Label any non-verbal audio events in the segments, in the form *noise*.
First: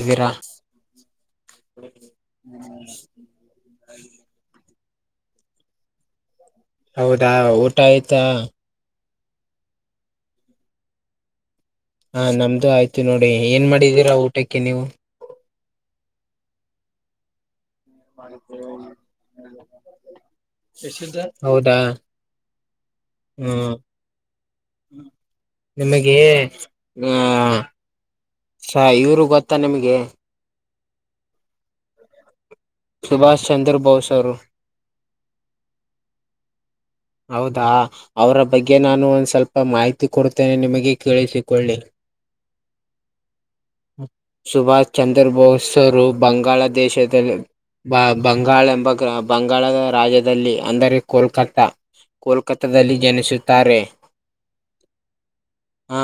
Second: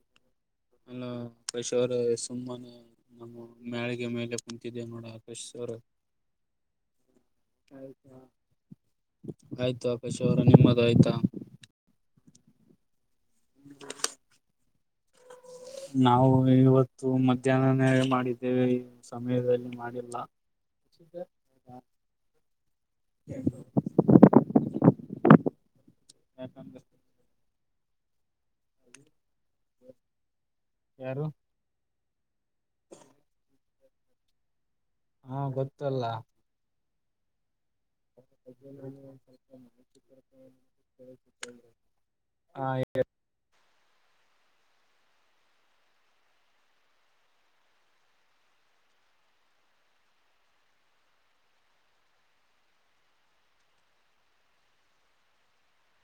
ಇದೀರಾ ಅಲ್ಲ *unintelligible* *unintelligible* ಸುಮ್ಮನೆ ನಮ್ಮ ಮ್ಯಾಳಿಗೆ ಮೇಲೆ ನಿಂತಿದೆ ನೋಡ *unintelligible* ಹೌದಾ ಊಟ ಆಯ್ತಾ. ಆಯ್ತು ಆಕಾಶವ್ರೆ ನಿಮ್ಮದು ಆಯ್ತಾ. ಹಾ ನಮ್ದು ಆಯ್ತು ನೋಡಿ ಏನ್ ಮಾಡಿದೀರಾ ಊಟಕ್ಕೆ ನೀವು. ನಾವು ಇವತ್ತು ಮಧ್ಯಾಹ್ನನೇ. ಮಾಡಿದ್ದೇವೆ ಪಾನಿಪುರಿ ಈ ಸಮಯದಲ್ಲಿ ಮಾಡಿಲ್ಲ *unintelligible* ಹೌದಾ. ಹ್ಮ್ ನಿಮಗೆ ಯಾಕಂದ್ರೆ ಆ. ಸ ಇವರು ಗೊತ್ತಾ ನಿಮ್ಗೆ. ಯಾರು. ಸುಭಾಷ್ ಚಂದ್ರ ಬೋಸ್ ಅವರು. ಹಾ ಗೊತ್ತಲ್ಲ. ಹೌದಾ. ಅವರ ಬಗ್ಗೆ ನಾನು ಒಂದ್ ಸ್ವಲ್ಪ ಮಾಹಿತಿ ಕೊಡ್ತೇನೆ ನಿಮಗೆ ಕೇಳಿಸಿಕೊಳ್ಳಿ. ಹಾ ಹೇಳಿ. ಸುಭಾಷ್ ಚಂದ್ರ ಬೋಸ್ರು ಬಂಗಾಳ ದೇಶದ. ಬ ಬಂಗಾಳ ಎಂಬ ಗ್ರಾ ಬಂಗಾಳದ ರಾಜ್ಯದಲ್ಲಿ ಅಂದರೆ ಕೋಲ್ಕತ್ತಾ. ಕೋಲ್ಕತ್ತಾದಲ್ಲಿ ಜನಿಸುತ್ತಾರೆ ಹಾ.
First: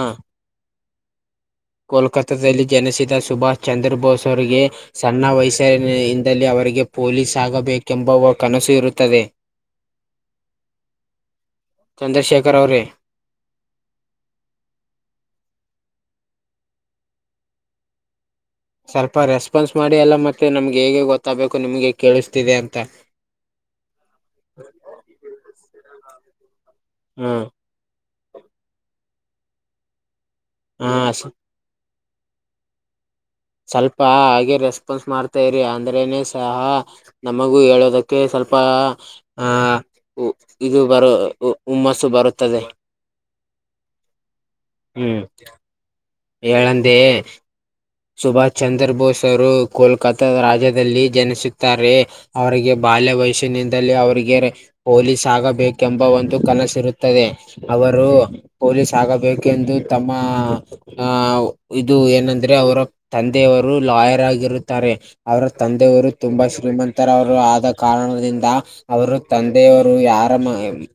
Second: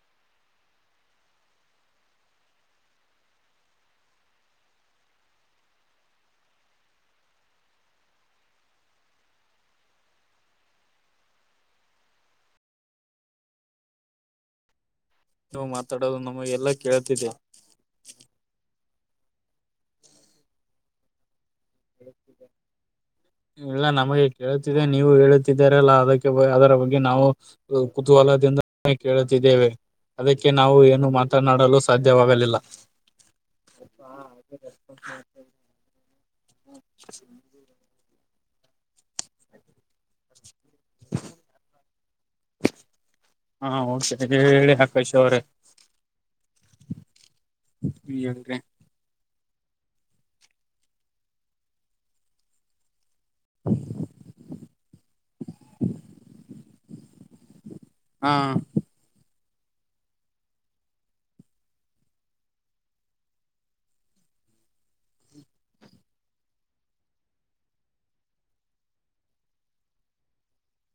ಕೋಲ್ಕತ್ತಾದಲ್ಲಿ ಜನಿಸಿದ ಸುಭಾಷ್ ಚಂದ್ರ ಬೋಸ್ ಅವರಿಗೆ. ಸಣ್ಣ ವಯಸ್ಸರಿನಿಂದಲೆ ಅವರಿಗೆ ಪೊಲೀಸ್ ಆಗಬೇಕೆಂಬ ಕನಸು ಇರುತ್ತದೆ. ಚಂದ್ರಶೇಖರ ಅವರೇ. ನೀವು ಮಾತಾಡೋದು ನಮಗೆಲ್ಲಾ ಕೇಳ್ತಿದೆ. ಸ್ವಲ್ಪ ರೆಸ್ಪಾನ್ಸ್ ಮಾಡಿ ಎಲ್ಲ ಮತ್ತೆ ನಮ್ಗೆ ಹೇಗೆ ಗೊತ್ತಾಗ್ಬೇಕು ನಿಮ್ಗೆ ಕೇಳಿಸ್ತಿದೆ ಅಂತ. ಇಲ್ಲ ನಮಗೆ ಕೇಳುತ್ತಿದೆ ನೀವು ಹೇಳುತ್ತಿದ್ದರಲ್ಲ ಅದಕ್ಕೆ ಅದರ ಬಗ್ಗೆ ನಾವು. ಹ್ಮ್ ಕುತೂಹಲದಿಂದ ಕೇಳುತ್ತಿದ್ದೇವೆ ಅದಕ್ಕೆ ನಾವು ಹಾ ಏನು ಮಾತನಾಡಲು ಸ್ ಸಾಧ್ಯವಾಗಲಿಲ್ಲ. ಸ್ವಲ್ಪ ಹಾಗೆ ರೆಸ್ಪಾನ್ಸ್ ಮಾಡ್ತಾ ಇರಿ ಅಂದ್ರೇನೆ ಸಹ ನಮಗೂ ಹೇಳೋದಕ್ ಕ್ಕೆ ಸ್ವಲ್ಪ ಆ. ಇ ಇದು ಬರ ಉ ಉಮ್ಮಸ್ಸು ಬರುತ್ತದೆ. ಹ ಸಕತಾಗ್ ಹೇಳಿ ಆಕಾಶ್ ಅವ್ರೆ. ಏಳಂದಿ ಸುಭಾಷ್ ಹೇಳ್ರಿ ಚಂದ್ರ ಬೋಸ್. ಅವ್ರು ಕೋಲ್ಕತಾ ರಾಜ್ಯದಲ್ಲಿ ಜನಿಸುತ್ತಾರೆ ಅವರಿಗೆ ಬಾಲ್ಯ ವಯಸ್ ನಿಂದಲೆ ಅವರಿಗೆ ಹೋಲೀಸ್ ಆಗಬೇಕೆಂಬ ಒಂದು ಕನಸಿರುತ್ತದೆ. ಅವರು ಹಾ ಪೊಲೀಸ್ ಆಗಬೇಕೆಂದು ತಮ್ಮ ಆ ಇದು ಏನಂದ್ರೆ ಅವರ. ತಂದೆಯವರು ಲಾಯರ್ ಆಗಿರುತ್ತಾರೆ. ಅವರ ತಂದೆಯವರು ತುಂಬಾ ಶ್ರೀಮಂತರವರು ಆದ ಕಾರಣದಿಂದ. ಅವರು ತಂದೆಯವರು ಯಾರಮ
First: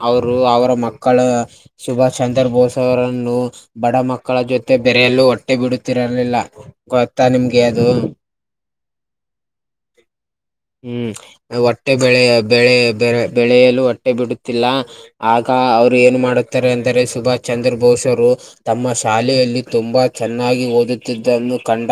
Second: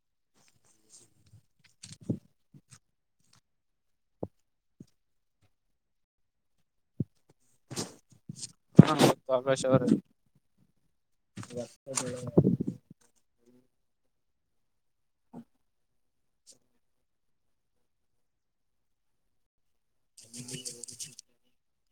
ಅವರು ಅವರ ಮಕ್ಕಳ. ಸುಭಾಷ್ ಚಂದ್ರ ಬೋಸ್ ಅವರನ್ನು. ಬಡ ಮಕ್ಕಳ ಜೊತೆ ಬೆರೆಯಲ್ಲೂ ಒಟ್ಟೆ ಬಿಡುತ್ತಿರಲಿಲ್ಲ. ಗೊತ್ತಾ ನಿಮ್ಗೆ ಅದು. ಹಾ ಗೊತ್ತು ಆಕಾಶ್ ಅವ್ರೆ. ಹ್ಮ್ ಒಟ್ಟೆ ಬೆಳೆ ಬೆಳೆ ಬೆ ಬೆಳೆಯಲು ಒಟ್ಟೆ ಬಿಡುತ್ತಿಲ್ಲ. ಆಗ ಅವ್ರು ಏನು ಮಾಡುತ್ತಾರೆ ಅಂದರೆ ಸುಭಾಷ್ ಚಂದ್ರ ಬೋಸ್ ಅವರು ತಮ್ಮ ಶಾಲೆಯಲ್ಲಿ. ತುಂಬಾ ಚೆನ್ನಾಗಿ ಓದುತ್ತಿದ್ದನ್ನು. ಕಂಡ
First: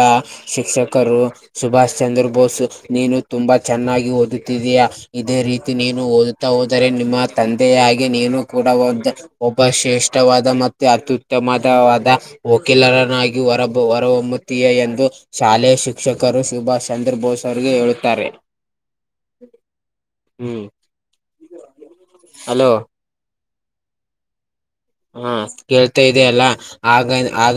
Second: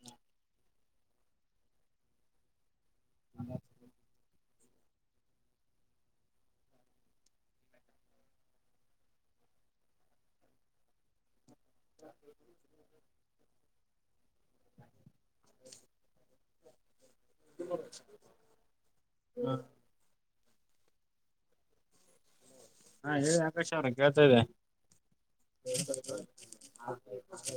ಶಿಕ್ಷಕರು ಸುಭಾಷ್ ಚಂದ್ರ ಬೋಸ್ ನೀನು ತುಂಬಾ ಚೆನ್ನಾಗಿ ಓದ ತಿದಿಯ ಇದೇ ರೀತಿ ನೀನು ಓದುತ್ತಾ ಹೋದರೆ ನಿಮ್ಮ ತಂದೆಯಾಗೆ ನೀನು ಕೂಡ ಒಂದು ಒಬ್ಬ ಶ್ರೇಷ್ಠವಾದ ಮತ್ತೆ ಅತ್ಯುತ್ತಮ ತವಾದ ವಕೀಲರನ್ನಾಗಿರ ಹೊರಬ ಹೊರ ಹೊಮ್ಮು ತಿಯ ಎಂದು ಶಾಲೆಯ ಶಿಕ್ಷಕರು ಸುಭಾಷ್ ಚಂದ್ರ ಬೋಸ್ ಅರ್ರಿಗೆ ಹೇಳುತ್ತಾರೆ ಹ್ಮ್ *inaudible* ಅಲೋ ಹಾ ಹೇಳಿ ಆಕಾಶ ಅವರೆ ಕೇಳ್ತಾ ಇದ್ದೆ ಹ ಕೇಳ್ತಾ ಇದೆ ಅಲ್ಲ ಆಗ ಆಗ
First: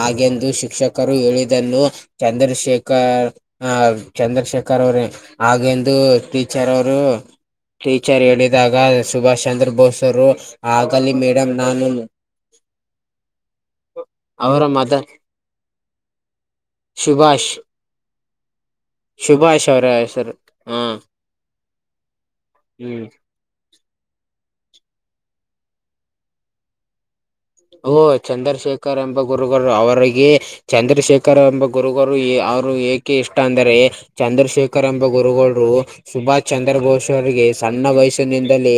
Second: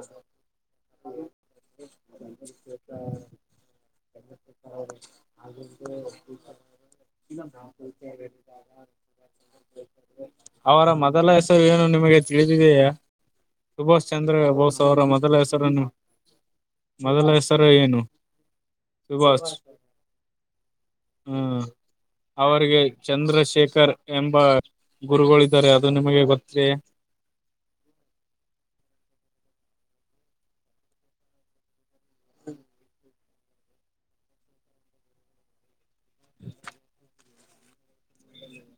ಹಾಗೆಂದು ಶಿಕ್ಷಕರು ಹೇಳಿದನ್ನು ಚಂದ್ರಶೇಖರ್ ಚಂದ್ರಶೇಖರ್ ಅವ್ರೇ ಹಾಗೆಂದು ಟೀಚರ್ ಅವರು ಟೀಚರ್ ಹೇಳಿದಾಗ ಸುಭಾಷ್ ಚಂದ್ರ ಬೋಸ್ರು ಅವರ ಆಗಲಿ ಮೊದಲ ಮೇ ಹೆಸರು ಏನು ನಿಮಗೆ ತಿಳಿದಿದೆಯ ಸುಭಾಷ್ ಚಂದ್ರ ಬೋಸ್ ಅವರ ಮೊದಲ ಹೆಸರನ್ನು ಮೊದಲ ಸುಭಾಷ್ ಹೆಸರ ಏನು ಸುಭಾಚ್ ಸುಭಾಷ್ ಅವರ ಹೆಸರು ಹಾ ಹ್ಮ್ ಅವರಿಗೆ ಚಂದ.. ಹ್ಮ್ ಚಂದ್ರಶೇಖರ್ ಎಂಬ ಗುರುಗಳು ಇದ್ದಾರೆ ಅದು ನಿಮಗೆ ಗೊತ್ತೇ ಓ ಚಂದ್ರಶೇಖರ್ ಎಂಬ ಗುರುಗಳು ಅವರಿಗೆ ಚಂದ್ರಶೇಖರ್ ಎಂಬ ಗುರುಗರು ಅವ್ರು ಏಕೆ ಇಷ್ಟ ಅಂದರೆ ಚಂದ್ರಶೇಖರ್ ಎಂಬ ಗುರುಗಳೂ ಸುಭಾಷ್ ಚಂದ್ರ ಬೋಸ್ ಅವರಿಗೆ ಸಣ್ಣ ವಯಸ್ಸಿನಿಂದಲೇ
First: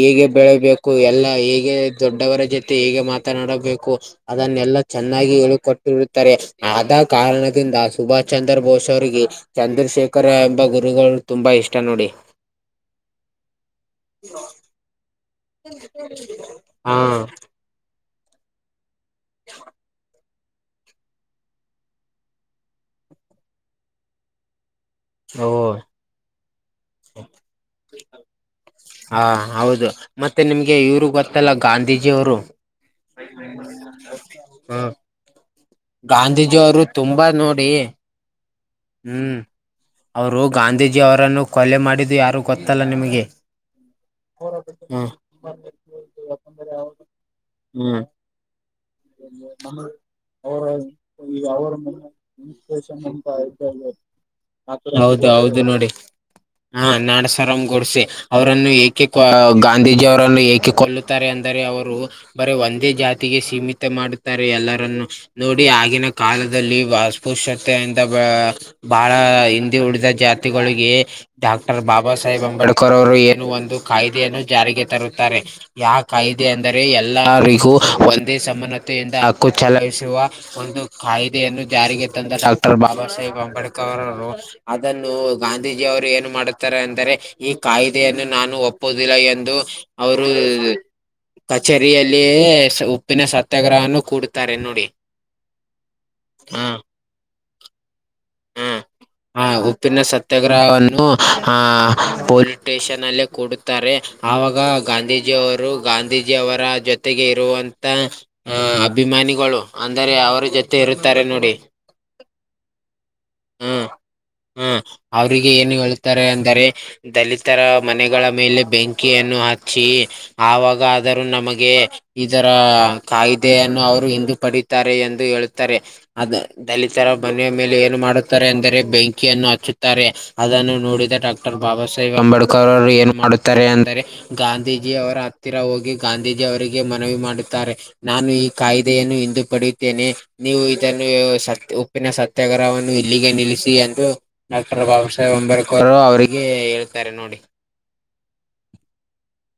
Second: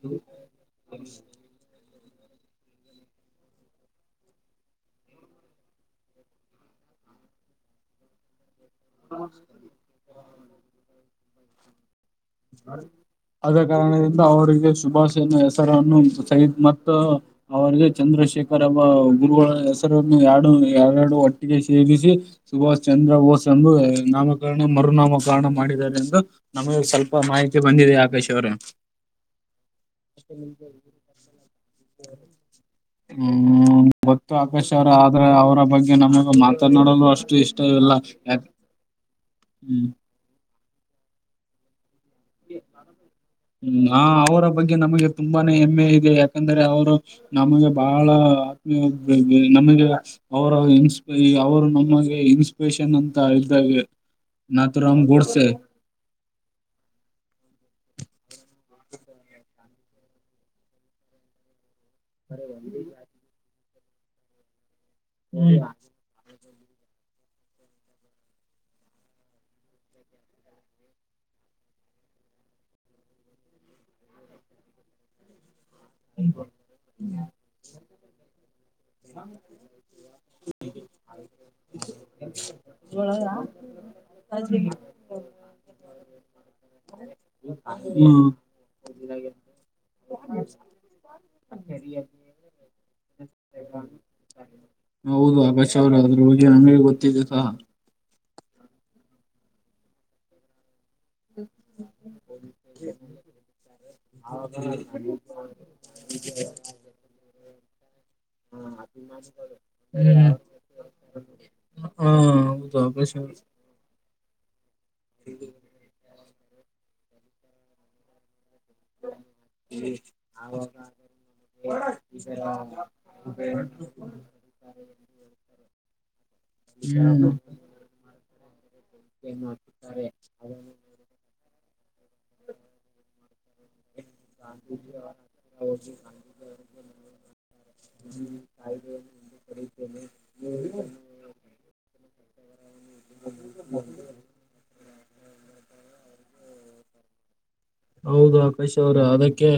ಹೇಗೆ ಬೆಳಬೇಕು ಕು ಎಲ್ಲಾ ಹೇಗೆ ದೊಡ್ಡವರ ಜೊತೆ ಹೇಗೆ ಮಾತನಾಡಬೇಕು ಅದನ್ನೆಲ್ಲಾ ಚೆನ್ನಾಗಿ ಹೇಳಕೊಟ್ಟಿರುತ್ತಾರೆ ಆದ ಕಾರಣದಿಂದ ಸುಭಾಷ್ ಚಂದ್ರ ಬೋಸ್ ಅವರಿಗೆ ಚಂದ್ರಶೇಖರ ಎಂಬ ಗುರುಗಳು ತುಂಬಾ ಇಷ್ಟ ನೋಡಿ ಅದೇ ಕಾರಣದಿಂದ ಅವರಿಗೆ ಶುಭಾಷ ಇನ್ನು ಹೆಸರನ್ನು ಸಹಿದ್ ಮತ್ ಹಾ ಅವರಿಗೆ ಚಂದ್ರಶೇಖರ್ ಎಂಬ ಗುರುಗಳ ಹೆಸರನ್ನು ಹಾಡು ಎರಡು ಒಟ್ಟಿಗೆ ಸೇರಿಸಿ ಶುಭಾಶ್ ಚಂದ್ರ ಬೋಸ್ ಎಂದು ನಾಮಕರಣ ಮರುನಾಮ ಓ ಕಾರಣ ಮಾಡಿದ್ದಾರೆ ಎಂದು ನಮಗೆ ಸ್ವಲ್ಪ ಮಾಹಿತಿ ಬಂದಿದೆ ಆಕಾಶ್ ಅವರೆ ಹ ಹೌದು ಮತ್ತೆ ನಿಮ್ಗೆ ಇವರು ಗೊತ್ತಲ್ಲ ಗಾಂಧೀಜಿಯವರು ಹ್ಮ್ ಗೊತ್ತು ಆಕಾಶ್ *unintelligible* ಹಾ ಅವರ ಅವರ ಬಗ್ಗೆ ನಮಗೆ ಮಾತಾನಾಡಲು ತುಂಬಾ ಅಷ್ಟು ಇಷ್ಟ ನೋಡಿ ಇಲ್ಲ ಯಾ ಹ್ಮ್ ಹ್ಮ ಅವರು ಗಾಂಧೀಜಿ ಅವರನ್ನು ಕೊಲೆ ಮಾಡಿದ್ದು ಯಾರು ಗೊತ್ತಲ್ಲ ನಿಮಗೆ ಹ್ಮ ಹ ಅವರ ಬಗ್ಗೆ ಹ್ಮ ನಮಗೆ ತುಂಬಾನೇ ಹೆಮ್ಮೆ ಇದೆ ಯಾಕಂದ್ರೆ ಅವರು ನಮಗೆ ಬಾಳ ಆತ್ಮೀಯ ನಮ್ಮ ನಮಗೆ ಅವರು ಅವರ ಇನ್ಸ್ಪೆ ಈಗ ಅವ್ರು ಅವರ ಮುನ್ನ ನಮಗೆ ಇನ್ಸ್ಪೆಷಲ್ ಇನ್ಸ್ಪಿರೇಷನ್ ಅಂತ ಇದ್ದಂತೆ ಇದ್ದ ನಾ ತು ರಾಮ್ ಗೋಡಸ ಹಾ ನಾಡಸರಾಮ್ ಗೋಡ್ಸೆ ಅವರನ್ನು ಏಕೆ ಗಾಂಧೀಜಿಯವರನ್ನು ಏಕೆ ಕೊಳ್ಳುತ್ತಾರೆ ಅಂದರೆ ಅವರು ಬರ ಒಂದೇ ಜಾತಿಗೆ ಸೀಮಿತ ಪೆ ಮಾಡುತ್ತಾರೆ ಎಲ್ಲರನ್ನು ನೋಡಿ ಆಗಿನ ಕಾಲದಲ್ಲಿ ವಾಶುಪುಷ್ತೆ ಇಂದ ವಾ ಬಹಳ ಹಿಂದೆ ಉಳಿದ ಜಾತಿಗಳಿಗಗೇ ಡಾಕ್ಟರ್ ಬಾಬಾ ಸಾಹೇಬ್ ಅಂಬೇಡ್ಕರ್ ಅವರು ಏನು ಒಂದು ಕಾಯ್ದೆಯನ್ನು ಜಾರಿಗೆ ತರುತ್ತಾರೆ ಯಾ ಕಾಯ್ದ ಅಂದರೆ ಎಲ್ಲರಿಗೂ ಒಂದೇ ಸಮಾನತೆಯಿಂದ ಹಕ್ಕು ಚಲಾಯಿಸುವ ಒಂದು ಕಾಯ್ದೆಯನ್ನು ಜಾರಿಗೆ ತಂದ ಡಾಕ್ಟರ್ ಬಾಬಾ ಸಾಹೇಬ್ ಅಂಬೇಡ್ಕರ್ರವರು ಅದನ್ನು ಗಾಂಧೀಜಿ ಅವರು ಏನು ಮಾಡುತ್ತಾರೆ ಅಂದರೆ ಈ ಕಾಯ್ದೆಯನ್ನು ಹ್ಮ್ ನಾ ನಾನು ಒಪ್ಪುದಿಲ್ಲ ಎಂದು ಅವರೂ ಕಚೇರಿಯಲ್ಲಿ ಸ್ ಉಪ್ಪಿನ ಸತ್ತ್ ಹೌದು ಆಕಾಶ ಅವರೆ ಆದ್ರೂ ಬಗ್ಗೆ ನಂಗೂ ಗೊತ್ತಿದೆ ಸಹಾ ಹ್ಮ ಹ ಉಪ್ಪಿನ ಸತ್ಯಾಗ್ರಹವನ್ನು ಹಾ ಪೊಲೀಸ್ ಸ್ಟೇಷನ್ ಅಲ್ಲೇ ಕೂಡುತ್ತಾರೆ ಆವಾಗ ಗಾಂಧೀಜಿಯವರು ಗಾಂಧೀಜಿ. ಜವರಾಜನ್ ತೆಗೆ ಇರುವಂತ ಅಭಿಮಾನಿಗಳು ಅಂದರೆ ಅವರ ಜೊತೆ ಇರುತ್ತಾರೆ ನೋಡಿ. ಹ್ಮ್ ಹೌದು ಆಕಾಶ್ ಅವ್ರೆ. ಹ್ಮ್ ಹ ಅವ್ರಿಗೆ ಏನು ಹೇಳುತ್ತಾರೆ ಅಂದರೆ ದಲಿತರ ಮನೆಗಳ ಮೇಲೆ ಬೆಂಕ್ ಕೆಯನ್ನು ಹಚ್ಚಿ ಆವಾಗ ಆದರೂ ನಮಗೆ. ಇದರ ಕಾಯ್ದೆಯನ್ನು ಅವರು ಹಿಂದು ಪಡೆಯುತ್ತಾರೆ ಎಂದು ಹೇಳುತ್ತಾರೆ ಅದು ದಲಿತ್ ತರ ಮನೆಯ ಹ್ಮ್ ಮೇಲೆ ಏನು ಮಾಡುತ್ತಾರೆ ಅಂದರೆ ಬೆಂಕಿಯನ್ನು ಹಚ್ಚುತ್ತಾರೆ ಅದನ್ನು ನೋಡಿದ ಡಾ ಕ್ಟರ್ ಬಾಬಾ ಸಾಹೇಬ್ ಅಂಬೇಡ್ಕರ್ ಅವರು ಏನ್ ಮಾಡುತ್ ತೆರೆ ಅಂದರೆ ಗಾಂಧೀಜಿ ಅವರ ಹತ್ತಿರ ಹೋಗಿ ಗಾಂಧೀಜಿ ಅವರಿಗೆ ಗಾಂಧೀಜಿಯವರಿಗೆ ನಾನು ಮನವಿ ಮಾಡುತ್ತಾರೆ. ನಾನು ಈ ಕಾಯ್ದೆಯನ್ನು ಹಿಂದು ಪಡೆಯುತ್ತೇನೆ ನೀವು ಇದನ್ನು ಸತ್ ಪ್ಪಿನ ಸತ್ಯಾಗರವನ್ನು ಇಲ್ಲಿಗೆ ನಿಲ್ಲಿಸಿ ಎಂದು. ಡಾಕ್ಟರ್ ಬಾಬಾ ಸಾಹೇಬ್ ಅಂಬೇಡ್ಕರ್ ಅವ್ರಿಗೆ ಹೇಳ್ತತ್ತಾರೆ ನೋಡಿ. ಹೌದು ಅಕಾಶ್ ಅವ್ರ ಅದಕ್ಕೆ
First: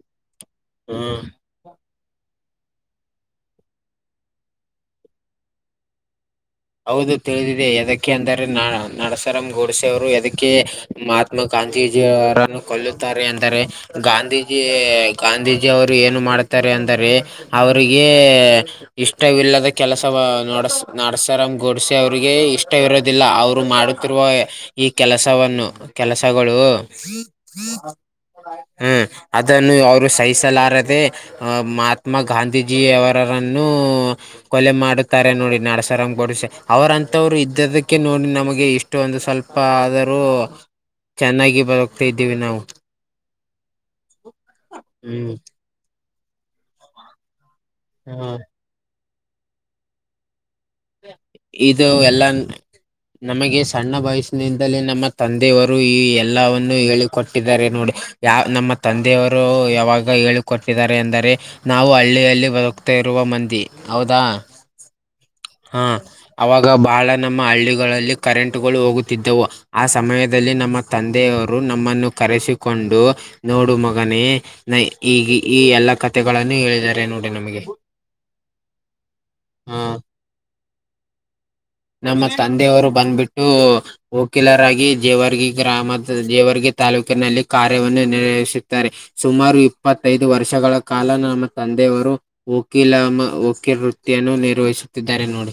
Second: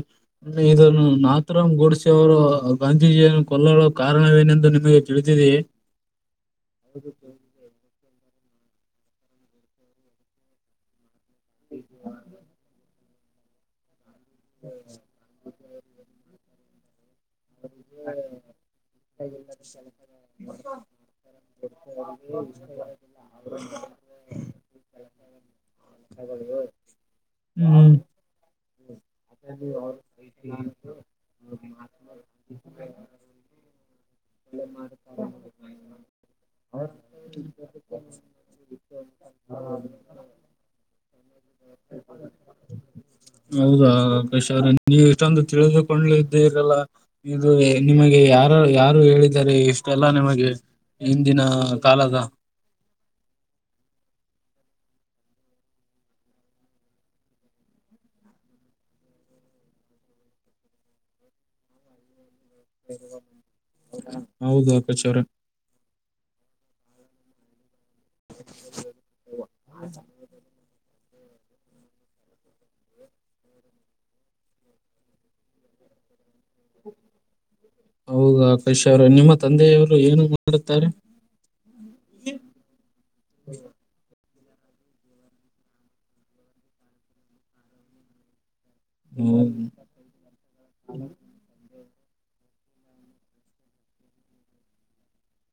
ಇದನ್ನು ನಾ ಹ್ಮ್ ನಾತರಾಮ್ ಗೋಡಿಸೆ ಅವರು ಗಾಂಧೀಜಿಯರನ್ನು ಕೊಲ್ಲಲು ಕಾರಣವೇನೆಂದು ನಿಮಗೆ ತಿಳಿದಿದೆಯೇ. ಹೌದು ಇದಕ್ಕೆ ನಾನು ತಿಳಿದಿದೆ ನಾಥರಾಮ್ ಯದಕ್ಕೆ ಅಂದರೆ ನ ನರಸರಾಮ್ ಗೋಡಸೆ ಅವರು ಗೋಡ್ಸೆ ಯದಕ್ಕೆ ಮಾ ತ್ಮ ಅವರು ಅದಕ್ಕೆ ಮಹಾತ್ಮ ಗಾಂಧೀಜಿಯವರನ್ನು ಕೊಲ್ಲುತ್ತಾರೆ ಎಂದರೆ. ಗಾಂಧೀಜಿಯವರ ಗಾಂಧೀಜಿ ಗಾಂಧೀಜಿ ಅವರು ಏನು ಮಾಡುತ್ತಾರೆ ಅಂದರೆ. ಅವರಿಗೆ ಇಷ್ಟವಿಲ್ಲದ ಕೆಲಸವ ನಡಸ್ ನಡಸ್ ತರಮ್ ಗೋಡಿಸಿ ಅವರಿಗೆ ಇಷ್ಟವಿರೋದಿಲ್ಲ ಅವ್ರು ಮಾಡುತ್ತಿರುವ ಈ ಕೆಲಸವನ್ನು. ಕೆಲಸಗಳು. ಹ್ಮ್ *unintelligible* ಹ್ಮ್ ಅದನ್ನು ಅವರು ಸಹಿಸಲಾರದೆ ಮಾತ್ ತ್ಮ ಘಾಂಧೀಜಿ ಅವರರನ್ನು ಕೊಲೆ ಮಾಡುತ್ತಾರೆ ನೋಡಿ ನಡಸ ಗೋಡ್ಸೆ ಅವರಂತವ್ರು ಇದ್ದಿದಕ್ಕೆ ನೋಡಿ ನಮಗೆ ಇಷ್ಟ ಒಂದು ಸ್ವಲ್ಪ ಆದರೂ. ಚೆನ್ನಾಗಿ ಬದುಕ್ತಾದ್ದೀವಿ ನಾವು. ಹೌದಾ ಆಕಾಶವ್ರೆ ನೀವು ಹ್ಮ್ ಎಷ್ಟಂದು ತಿಳಿದುಕೊಂಡಿದ್ದ ಇರಲ್ಲ ಇದು ನಿಮಗೆ ಯಾರ ಯಾರು ಹೇಳಿದಾರೆ ಇಷ್ ಟೆಲ್ಲ ನಿಮಗೆ ಹಿಂದಿನ ಇದು ಕಾಲದ. ಎಲ್ಲ ನಮಗೆ ಸಣ್ಣ ವಯಸ್ಸಿನಿಂದಲೇ ನಮ್ಮ ತಂದೆಯವರು ಈ ಎಲ್ಲವನ್ನು ಹೇಳಿಕೊಟ್ಟಿದಾರೆ ನೋಡಿ. ಯಾವ್ ನಮ್ಮ ತಂದೆಯವರು ಯಾವಾಗ ಹೇಳಿಕ ಕೊಟ್ಟಿದಾರೆ ಎಂದರೆ ನಾವು ಹಳ್ಳಿಯಲ್ಲಿ ಬ ದುಕ್ತಾ ಇರುವ ಮಂದಿ ಹೌದಾ. ಹೌದು ಆಕಾಶವ್ರೆ. ಹಾ ಅವಾಗ ಬಹಳ ನಮ್ಮ ಹಳ್ಳಿಗಳಲ್ಲಿ ಕರೆಂಟುಗಳು ಹೋಗುತ್ತಿದ್ದವು. ಆ ಸಮಯದಲ್ಲಿ ನಮ್ಮ ತಂದೆಯವರು ನಮ್ಮನ್ನು ಕರೆಸಿಕೊಂಡು. ನೋಡು ಮಗನೇ ನ ಈಗ ಈ ಎಲ್ಲಾ ಕಥೆಗಳನ್ನು ಹೇಳಿದ್ದಾರೆ ನೋಡಿ ನಮಗೆ. ಹೌದಾ ಆಕಾಶ್ ಅವ್ರೆ ನಿಮ್ಮ ಆ ತಂದೆಯವರು ಏನು ಮಾಡುತ್ತಾರೆ. ನಮ್ಮ ತಂದೆಯವರು ಬಂದ್ಬಿಟ್ಟು. ವಕೀಲರಾಗಿ ಜೇವರ್ಗಿ ಗ್ರಾಮದ ಜೇವರ್ಗಿ ತಾಲೂಕಿನಲ್ಲಿ ಕಾರ್ಯವನ್ನು ನಿರ್ವಹಿಸ ತ್ತಾರೆ ಸುಮಾರು ಹೌದು ಇಪ್ಪತ್ತೈದು ವರ್ಷಗಳ ಕಾಲ ನಮ್ಮ ತಂದೆಯವರು. ವಕೀಲಮ ವಕೀಲ್ ವೃತ್ತಿಯನ್ನು ನಿರ್ವಹಿಸುತ್ತಿದ್ದಾರೆ ನೋಡಿ.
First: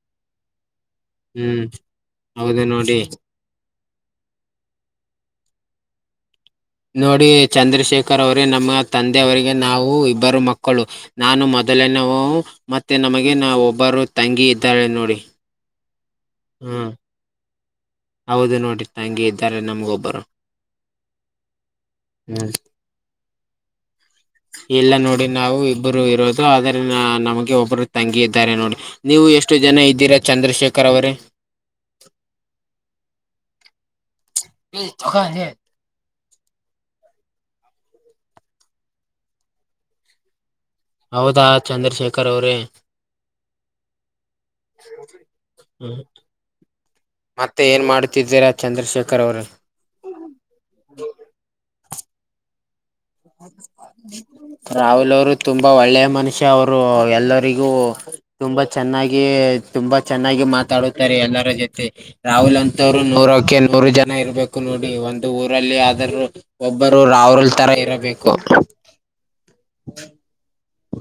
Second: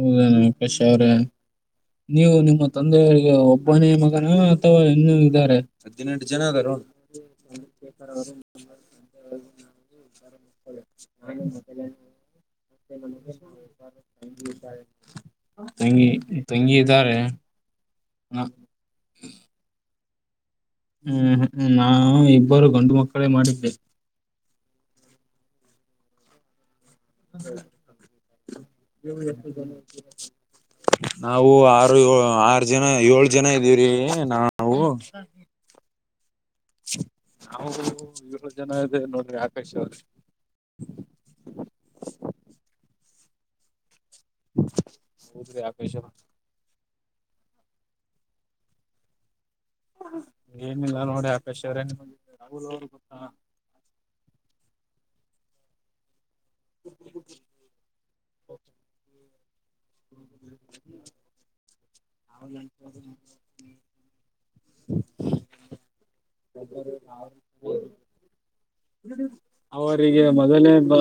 ಹೌದಾ ಆಕಾಶ್ ಅವ್ರೆ ಹ್ಮ್ ನೀವು ಹೌದು ನಿಮ್ಮ ನೋಡಿ ತಂದೆಯವರಿಗೆ ಕೋನೆಯ ಮಗನಾ ಅಥವಾ ಇನ್ನು ಇದಾರೆ ಹದಿನೆಂಟು ಜನ ಅದಾರ್ನೋ ನೋಡಿ ಚಂದ್ರಶೇಖರ್ ಅವ್ರೇ ನಮ್ಮ ತಂದೆ ಅವರಿಗೆ ನಾವು ಇಬ್ಬರು ಮಕ್ಕಳು. ನಾನು ಮೊದಲನವು ಮತ್ತೆ ನಮಗೆ ನಾ ಒಬ್ಬರು ತಂಗ್ ತಂಗಿ ತಂಗಿ ಹ್ಮ್ ಇದ್ದಾರೆ ನ ಹೌದು ನೋಡಿ ತಂಗಿ ಇದ್ದಾರೆ ನಮ್ಗೊ ಒಬ್ಬರು. ಹ್ಮ್ ನಾವು ಇಬ್ಬರು ಗಂಡು ಮಕ್ಕಳೇ ಮಾಡಿದ್ದೇ. ಇಲ್ಲ ನೋಡಿ ನಾವು ಇಬ್ಬರು ಇರೋದು. ಸೊ ಆದರಿನ ನಮಗೆ ಒಬ್ರು ತಂಗಿ ಇದ್ದಾರೆ ನೋಡಿ ನೀವು ಎಷ್ಟು ಜನ ಇದ್ದೀರಾ ಚಂದ್ರಶೇಖರ್ ಅವ್ರೆ. ನಾವು ಆರು ಆರು ಜನ ಏಳ್ ಜನ ಇದೀವ್ರೀ ನೀವು. ಕ *unintelligible* ನಾ ಇಳ ಜನ ಇದೆ ನೋಡ್ರಿ ಆಕಾಶ ಅವ್ರಿ ಹೌದಾ ಚಂದ್ರಶೇಖರ್ ಅವ್ರೇ. ಹೌದ್ರಿ ಆಕಾಶ್ ಹ್ಮ್ ಅವ್ರ ಮತ್ತೆ ಏನು ಮಾಡುತ್ತಿದ್ದೀರಾ ಚಂದ್ರಶೇಖರ್ ಅವರೇ. *unintelligible* ಏನಿಲ್ಲ ನೋಡಿ ಆಕಾಶ್ ಅವರೇ *unintelligible* *unintelligible* ರಾಹುಲ್ ಅವರು ತುಂಬಾ ಒಳ್ಳೆ ಮನುಷ್ಯ ಅವರು ಎಲ್ಲರಿಗೂ ತುಂಬಾ ಚೆನ್ನಾಗಿ ತುಂಬಾ ಚೆನ್ನಾಗಿ ಮಾತಾಡುತ್ತಾರೆ ಎಲ್ಲರ ಜೊತೆ. ರಾಹುಲ್ ಅಂತವ್ರು ನೂರಕ್ಕೆ ನೂರು ಜನ ಇರಬೇಕು ನೋಡಿ ಒಂದು ಊರಲ್ಲಿ ಆದರು. ಒಬ್ಬರು ರಾಹುಲ್ ತರ ಇರಬೇಕು. ಅವರಿಗೆ ಮೊದಲೊಬ್ಬ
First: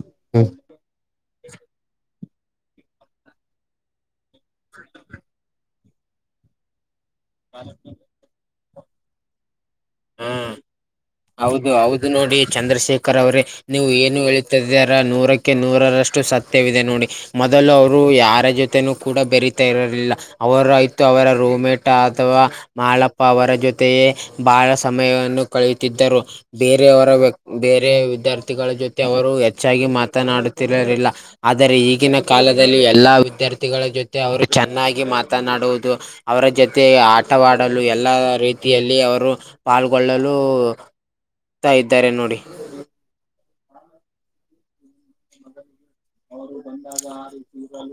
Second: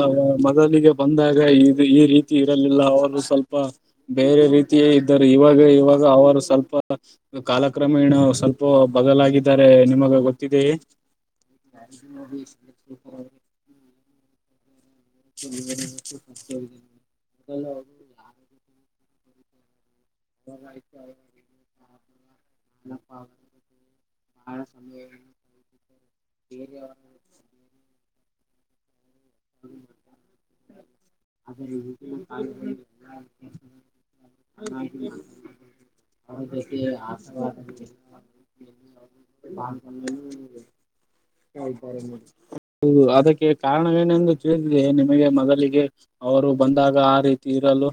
ಮೊದಲಿಗೆ, ಬಂದಾಗ ಇದು ಈ ರೀತಿ ಇರಲಿಲ್ಲ ಅವಾಗು ಸ್ವಲ್ಪ. ಬೇರೆ ರೀತಿಯೇ ಇದ್ದರು ಇವಾಗ ಇವಾಗ ಅವರು ಸ್ವಲ್ಪ. ಕಾಲಕ್ರಮೇಣ ಸ್ವಲ್ಪ ಬದಲಾಗಿದ್ದಾರೆ. ನಿಮಗೆ ಹಾ ಗೊತ್ತಿದೆಯೇ ಹೌದು ಹೌದು ನೋಡಿ ಚಂದ್ರಶೇಖರ್ ಅವ್ರೆ ನೀವು ಏನು ಹೇಳಿ ತದ್ಯಾರ ನೂರಕ್ಕೆ ನೂರರಷ್ಟು ಸತ್ಯವಿದೆ ನೋಡಿ ಮೊದಲು ಅವರು ಯಾರ ಜೊತೆ ತನು ಕೂಡ ಬೆರಿತಾ ಇರ್ಲಿಲ್ಲ. ಅವರು ಆಯ್ತು ಅವರ ರೂಮ ಮೇಟ್ ಅಥವಾ ಮಾಲಪ್ಪ ಅವರ ಜೊತೆಯೇ ಬಹಳ ತಮೆಯನ್ನು ಕಳೆಯುತ್ತಿದ್ದರು ಬೇರೆಯವರ ವ್ಯಕ್ ಬೇರೆೆಯ ವಿದ್ಯಾರ್ಥಿಗಳ ಜೊತೆ ಅವರು ಎ ಹೆಚ್ಚಾಗಿ ಮಾತನಾಡುತ್ತಿರಲಿಲ್ಲ ಆದರೆ ಈಗಿನ ಕಾಲದಲ್ಲಿ ಎಲ್ಲಾ ವಿದ್ಯಾರ್ಥಿಗಳ ಜೊತೆ. ಅವರು ಚೆನ್ನಾಗಿ ಮಾತನಾಡುವುದು ಅವರ ಜೊತೆ ಆಟವಾಡಲು ಎಲ್ಲಾ ರೀತಿ ಎಲ್ಲಿ ಅವರು ಪಾಲ್ಗೊಳ್ಳಲು ತಾ ಇದ್ದಾರೆ ನೋಡಿ. ಹೌದು ಅದಕ್ಕೆ ಕಾರಣವೇನೆಂದು ತಿಳಿದಿದೆಯೇ ನಿಮಗೆ ಮೊದಲಿಗೆ. ಅವರು ಬಂದಾಗ ಆ ರೀತಿ ಇರಲು.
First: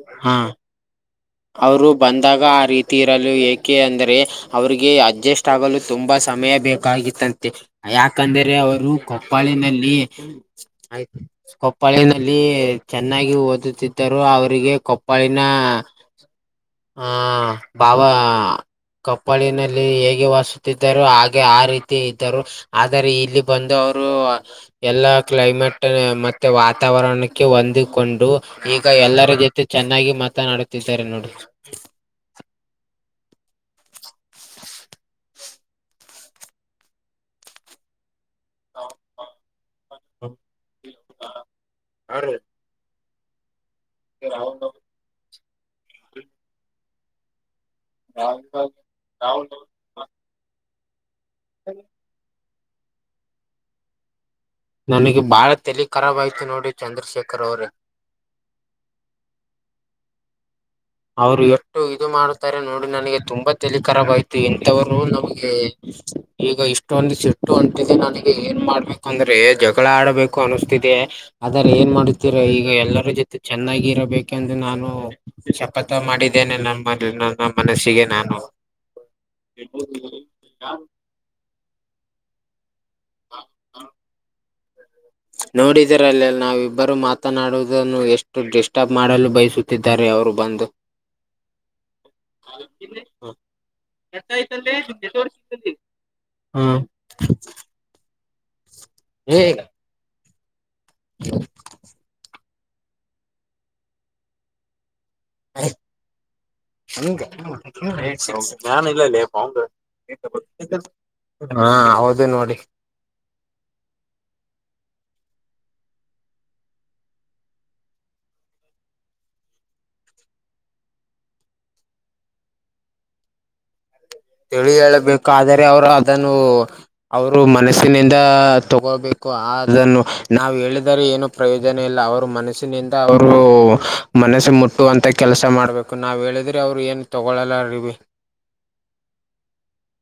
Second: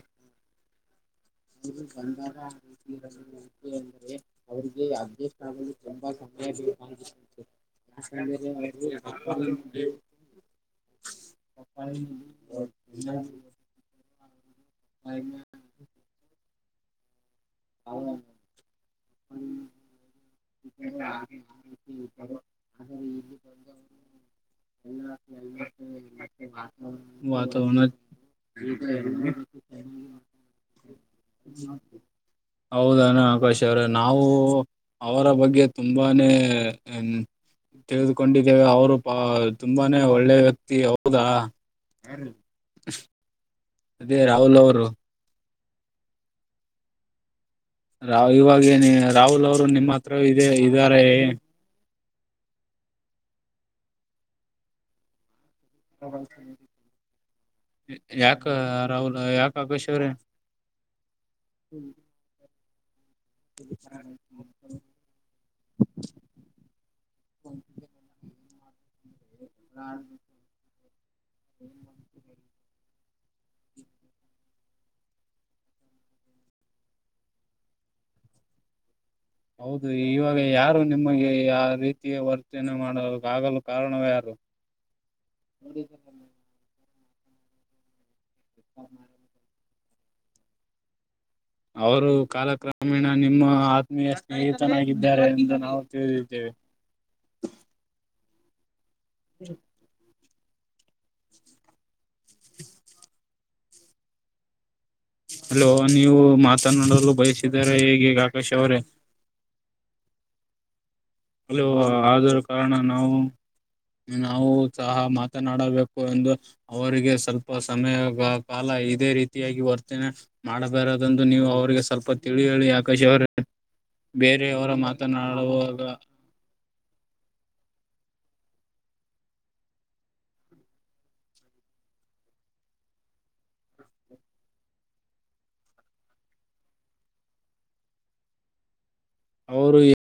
ಅವರು ಬಂದಾಗ ಆ ರೀತಿ ಇರಲು ಏಕೆ ಅಂದರೆ ಅವ್ರಿಗೆ ಅಡ್ಜಸ್ಟ್ ಆಗಲು ತುಂಬಾ ಸಮಯ ಬೇಕು. ತಾಗಿತ್ತಂತೆ ಯಾಕಂದ್ರೆ ಅವರು ಕೊಪ್ಪಳಿನಲ್ಲಿ ಆಯ್ತ ಕೊಪ್ಪಳಿನಲ್ಲಿ ಚೆನ್ನಾಗಿ ಓದುತ್ತಿದ್ದರು ಅವರಿಗೆ ಕೊಪ್ಪಾಳಿನ ಹೋ ಬಾಬ. ಕೊಪ್ಪಳಿನಲ್ಲಿ ಹೇಗೆ ವಾಸಿಸುತ್ತಿದ್ದರು ಹಾಗೆ ಆ ರೀತಿ ಇದ್ದರು. ಆದರೆ ಇಲ್ಲಿ ಬಂದು ಅವರು. ಎಲ್ಲ ಕ್ಲೈಮೇಟ್ ಮತ್ತೆ ವಾತಾವರಣಕ್ಕೆ ವಾತಾವರಣ ಹೊಂದಿಕೊಂಡು ಈಗ ಎಲ್ಲರ ಜೊತೆ ಚೆನ್ನಾಗಿ ಮಾತನಾಡುತ್ತಿದ್ದಾರೆ ನೋಡಿ. ಹೌದಣ ಆಕಾಶ್ ಅವ್ರೆ ನಾವು ಅವಳ ಬಗ್ಗೆ. ತುಂಬಾನೇ ತೆಗೆದುಕೊಂಡಿದ್ದೇವೆ ಅವರು ಪಾ ತುಂಬಾನೇ ಒಳ್ಳೆ ವ್ಯಕ್ತಿ ಹೌದಾ. ಅದೇ ರಾಹುಲ್ ಅವರು. ರಾಹುಲ್ ಇವಗೇನೆ ರಾಹುಲ್ ಅವರು ನಿಮ್ಮ ಹತ್ರ ಇದೇ ಇದರ ಏನು. ತ *unintelligible* ನನಿಗ ಬಾಳ ತಲಿ ಹು ಖರಾಬ್ ಆಯ್ತು ಹು ನೋಡಿ ಚಂದ್ರಶೇಖರ್ ಅವ್ರೆ ಯಾಕ ರಾಹುಲ್ ಯಾಕ ಆಕಾಶ್ ಅವ್ರೇ. ಅವರು ಎಷ್ಟು ಇದು ಮಾಡುತ್ತಾರೆ ನೋಡಿ ನನಗೆ ತುಂಬಾ ತಲಿಕರಾಬಾಯ್ತೆನಿ. ತ್ತವರು ನಮಗೆ ಈಗ ಇಷ್ಟೊಂದು ಸಿಟ್ಟು ಅಂಟಿದೆ ನನಗೆ ಏನ್ ಮಾಡ್ಬೇಕಂದ್ರೆ. ಜಗಳಾ ಆಡಬೇಕು ಅನಿಸ್ತಿದೆ. ಆದರ ಏನ್ ಮಾಡುತ್ತೀರ ಈಗ ಎಲ್ಲರ ಜೊತೆ ಚೆನ್ನಾಗಿ ಇರಬೇಕಂದು ನಾನು ಚೆಪ್. ಪತ ಮಾಡಿದ್ದೇನೆ ನಮ್ಮದು ನನ್ನ ಮನಸ್ಸಿಗೆ ನಾನು. ಹೌದು ಇವಾಗ ಯಾರು ನಿಮ್ಮಗೆ ಆ ರೀತಿಯ ವರ್ತನೆ ಮಾಡ ಆಗಲು ಕಾರಣ ಯಾರು. ನೋಡಿದರಲ್ಲ ನಾವಿಬ್ಬರು ಮಾತನಾಡುವುದನ್ನು ಎಷ್ಟು ಡಿಸ್ಟರ್ಬ್ ಮಾಡಲು ಬಯಸು ತ್ತಿದ್ದಾರೆ ಅವರು ಬಂದ. ಅವರು ಕಾಲಕ್ರಮೇಣ ನಿಮ್ಮ ಆತ್ಮೀಯ ಸ್ನೇಹಿತನಾಗಿದ್ದಾರೆ ಎಂದು ನಾವು ತಿಳಿದ್ದೇವೆ. ಟಕ್ ಟಕ್ ಈಗ. ಹು ಹೆ ಹಲೋ ನೀವು ಮಾತನಾಡಲು ಹಂಗಾ ಬಯಸಿದರೆ ಹೇಗೆ ಏಕ್ ಸೌ ಆಕಾಶ್ ಅವರೇ ದ್ನಾನ ಇಲ್ಲ ಲೆ ಪೌಂಡ್. ಬಕ್ ಬೇಕಂತ ಹಲೋ ಹಾ ಹೌದ ಆದ ನೋಡಿ. ಕಾರಣ ನಾವು ನಾವು ಸಹಾ ಮಾತನಾಡಬೇಕು ಎಂದು. ಅವರಿಗೆ ಸ್ವಲ್ಪ ಸಮಯಗ ಕಾಲ ಇದೇ ರೀತಿಯಾಗಿ ವರ್ತನೆ. ಮಾಡಬಾರದಂದು ನೀವು ಅವರಿಗೆ ಸ್ವಲ್ಪ ತಿಳಿ ಹೇಳಿ ಆಕಾಶ ಅವರೆ. ಬೇರೆಯವರ ಮಾತನಾಡುವದು. ನೂರ್ ಅವರು ಮನಸ್ಸಿನಿಂದ ತಗೋಬೇಕು ಆದನ್ನು ನಾವು ಹೇಳಿದರೆ ಏನು. ಪ್ರಯೋಜನ ಇಲ್ಲಾ ಅವರು ಮನಸ್ಸಿನಿಂದ ಅವರು ಮನಸ್ಸು ಮುಟ್ಟುವಂತ ಕೆಲಸ ಮಾಡ್ಬೇಕು. ಕು ನಾವು ಹೇಳಿದ್ರೆ ಅವರು ಏನು ತಗೊಳಲ್ಲಾರಳಿ ಬೈ. ಅವರು ಎ